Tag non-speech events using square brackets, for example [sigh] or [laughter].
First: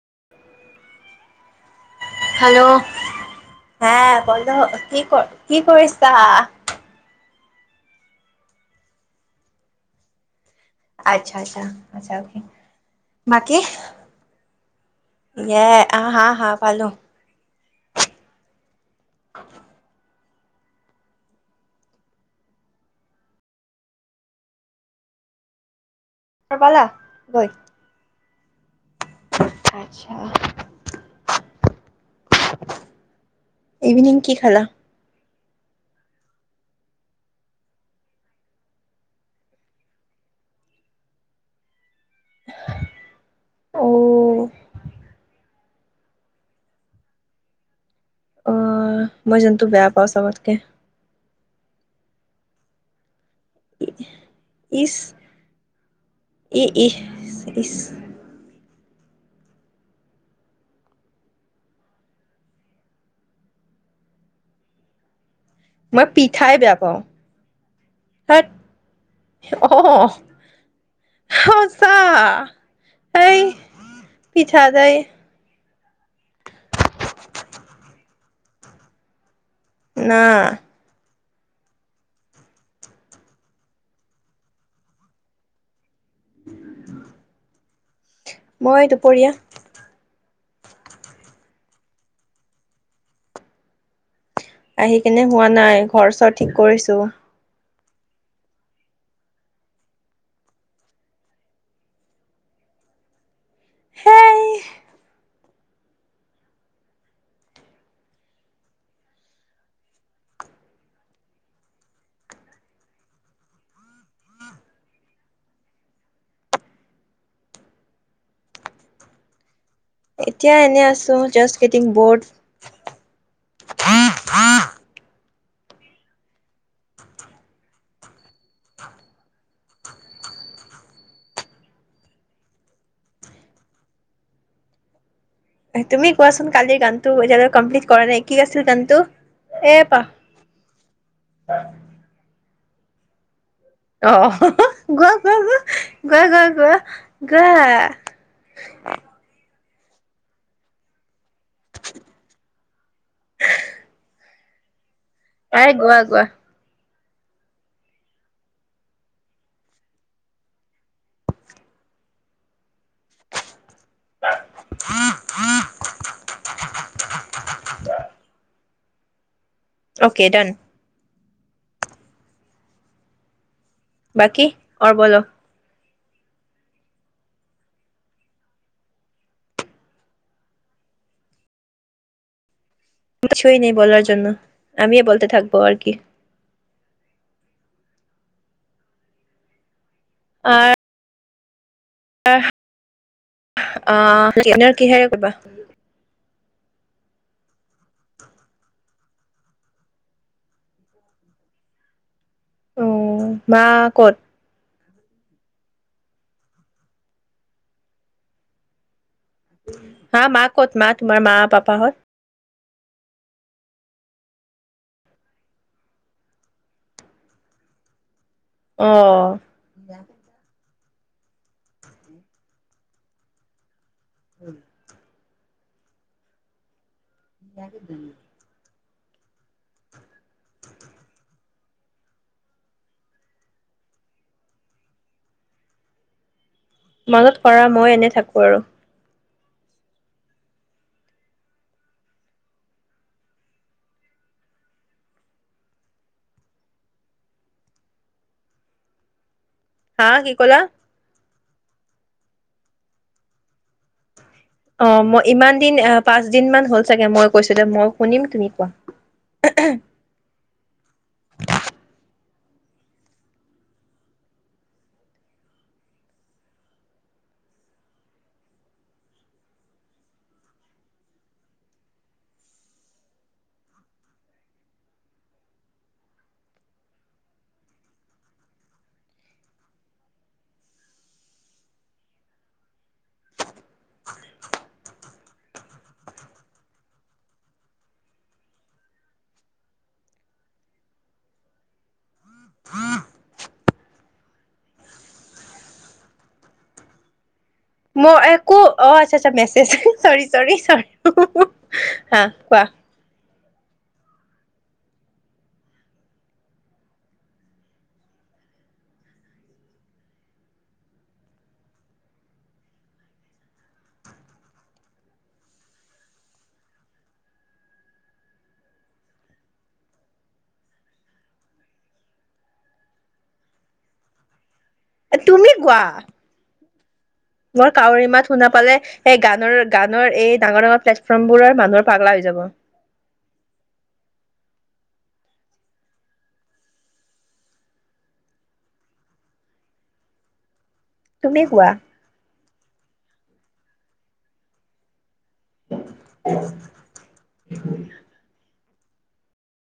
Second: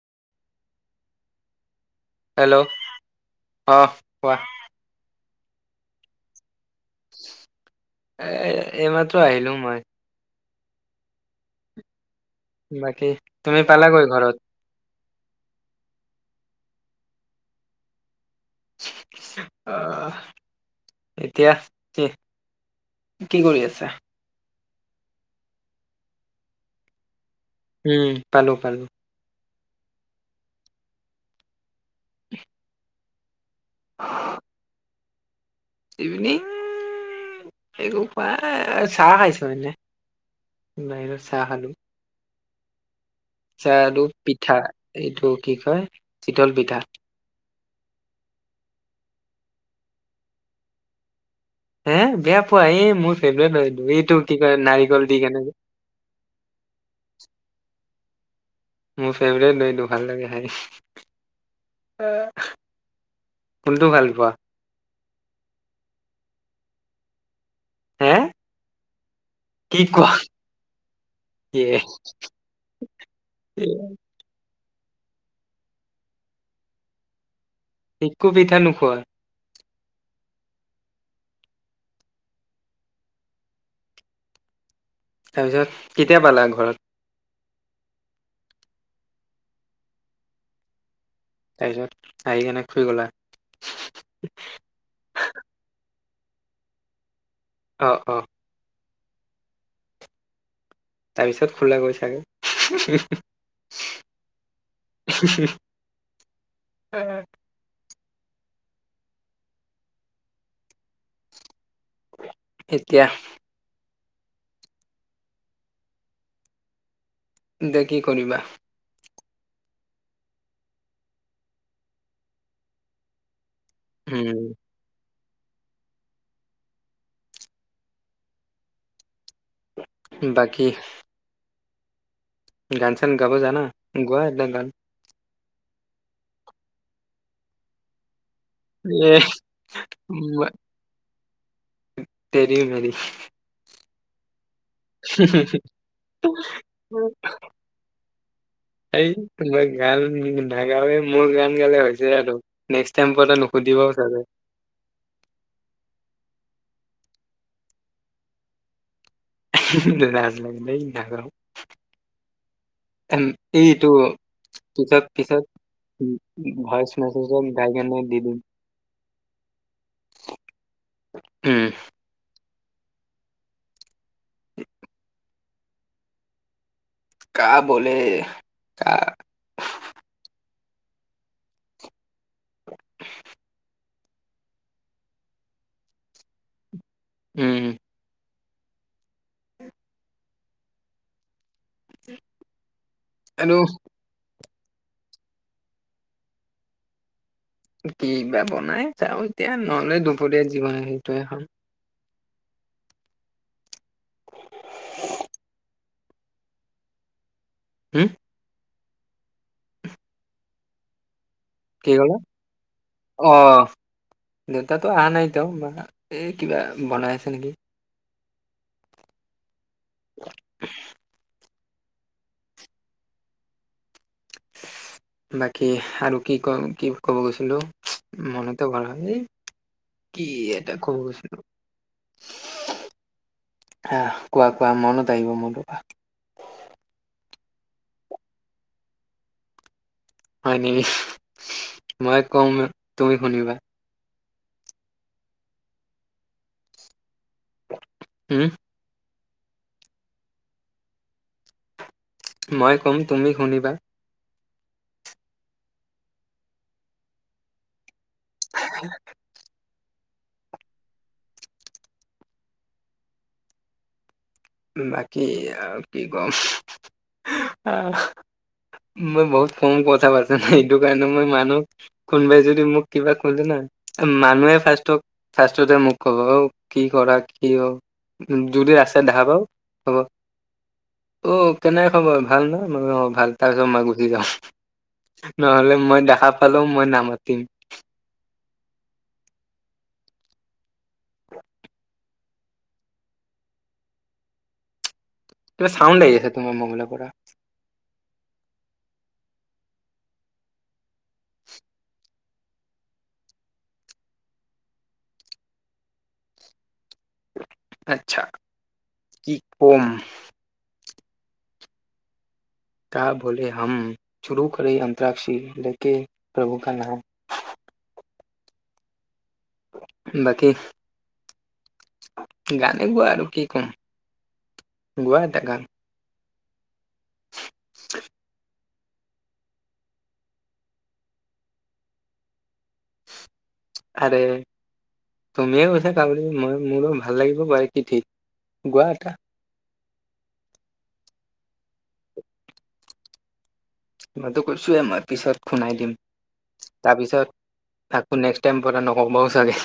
[inaudible] Hello অ হা কোৱা বল কি কৰ কি কৰিছা? এ এইমাট্ৰ আহিলো মই। আচ্ছা আচ্ছা আচছা। বাকী তুমি পালাগৈ ঘৰত? এয় আহ হা হা পালো। অ'। এতিয়া কি-কি কৰি আছা? ত পালা গৈ উম পালো-পালো। আচ্ছা। ইভিনিং কি খালা? ইভিনিং একো খোৱা চাহ খাইছো এনে বাহিৰত চাহ খালোঁ। চাহ আৰু অ' পিঠা এইটো কি কয় চিতল পিঠা। অ' মই যেন্তু বেয়া পাওঁ চবতকে। হে বেয়া পোৱাাই এই মোৰ এইটো কি কৰে ইচ নাৰিকল দি কেনে ই ইহ ইচ মোৰ ফেভৰেট নইতো ভাল লাগে খাই, কোনটো ভাল পোৱা? মই পিঠাই বেয়া পাওঁ। হে হত কি কোৱা অ', ইয়ে সঁচা এই প [unintelligible] একো পিঠা নোখোৱা? নাহ তাৰপিছত কেতিয়া পালা ঘৰত? মই দুপৰীয়া তাৰপিছত আহি কেনে শুই গলা? আহি কেনে শুৱা নাই ঘৰ চৰ ঠিক কৰিছো। অ', অ'। তাৰপিছত শুলা গৈ চাগে হেই এতিয়া দে কি কৰিবা? এতিয়া এনেই আছো জাষ্ট গেটিং বৰ্ড হম। বাকী গান চান গাব জানা গোৱা এ গান তুমি কোৱাচোন কালিৰ গানটো এতিয়ালৈ কমপ্লিট কৰা নাই কি আছিল গানটো এ এ পাহ অঁ তেৰি মেৰি অঁ গোৱা-গোৱা গ গোৱা-গোৱা-গোৱা গ এই তোমাৰ গান নাগাওৱে মই মই গান গালে হৈছে আৰু নেক্স টাইম পটা নুসুধিবও চাগে গোৱা গোৱা লাজ লাগে দেই নাগাও উম এইটো পিছত-পিছত উ ভয়চ ভাইকাই দি দিম অ'কে ডান উম বাকী অঁ বল কা বলে কা কিছুই ন বলাৰ জন্য আমি বলতে থাকব আৰু কি উম অঁ আৰু অঁ ডিনাৰ কিহেৰে কৰিবা কিবা বনাই চাওঁ এতিয়া নহ'লে দুপৰীয়া জি বনাই সেইটো খাম উম মা ক'ত [inaudible] হম মা ক'ত মা তোমাৰ মা পাপাহঁত অঁ দেউতো অহা নাই এতিয়া মায়ে এই কিবা বনাই আছে নেকি অঁ [inaudible] [inaudible] উম বাকী আৰু কি ক কি ক'ব গৈছিলো মনেতে পৰা নাই কি এটা কব গৈছিলো কোৱা কোৱা মনত আহিব মোৰ তোমাৰ মাজত কৰা মই এনে থাকো আৰু হয় নেকি মই কম তুমি শুনিবা উম হা, কি ক'লা? মই ক'ম, তুমি শুনিবা অ', মই ইমান দিন, পাঁচ দিনমান হ'ল চাগে, মই কৈছোঁ দে, মই শুনিম, তুমি কোৱা। বাকী আৰু কি কম, মই বহুত কম কথা পাতো ন, সেইটো কাৰণে মই মানুহ, কোনবাই যদি মোক কিবা কলে ন, মানুহে ফাৰ্ষ্টত, ফাৰ্ষ্টতে মোক কব, অ' কি কৰা, কিয়, যদি আছে [unintelligible] হব, অ' কেনে খবৰ ভাল নে, মই [unintelligible] অ' ভাল, তাৰ পিছত মই গুচি যাওঁ, নহলে মই দেখা পালেও মই নামাতিম। কিবা চাউণ্ড লাগি আছে, তোমাৰ ম'বাইলৰপৰা। মই একো, অ' আচ্ছা আচ্ছা মেছেজ, চৰি, চৰি, চৰি, হাঁ, কোৱা। আচ্ছা, কি কম ক্যা বোলে হম, শুৰু কৰে আন্ত্ৰাক্ষী, লেকে প্ৰভু কা নাম। বাকী গানে গোৱা আৰু কি কম গোৱা এটা তুমি গান গোৱা। মোৰ কাউৰী মাত শুনা পালে এই গানৰ গানৰ এই ডাঙৰ ডাঙৰ প্লেটফৰ্ম বোৰৰ মানুহ পাগলা হৈ যাব। আৰে, তুমিয়ে কৈছা কাউৰী [unintelligible] মই মোৰ দেখোন ভাল লাগিব পাৰে কি ঠিক, গোৱা এটা। তুমি গোৱা। মই তো কৈছোৱে, মই পিছত শুনাই দিম, তাৰপিছত আকৌ নেক্সট টাইম কথা নকবাও চাগে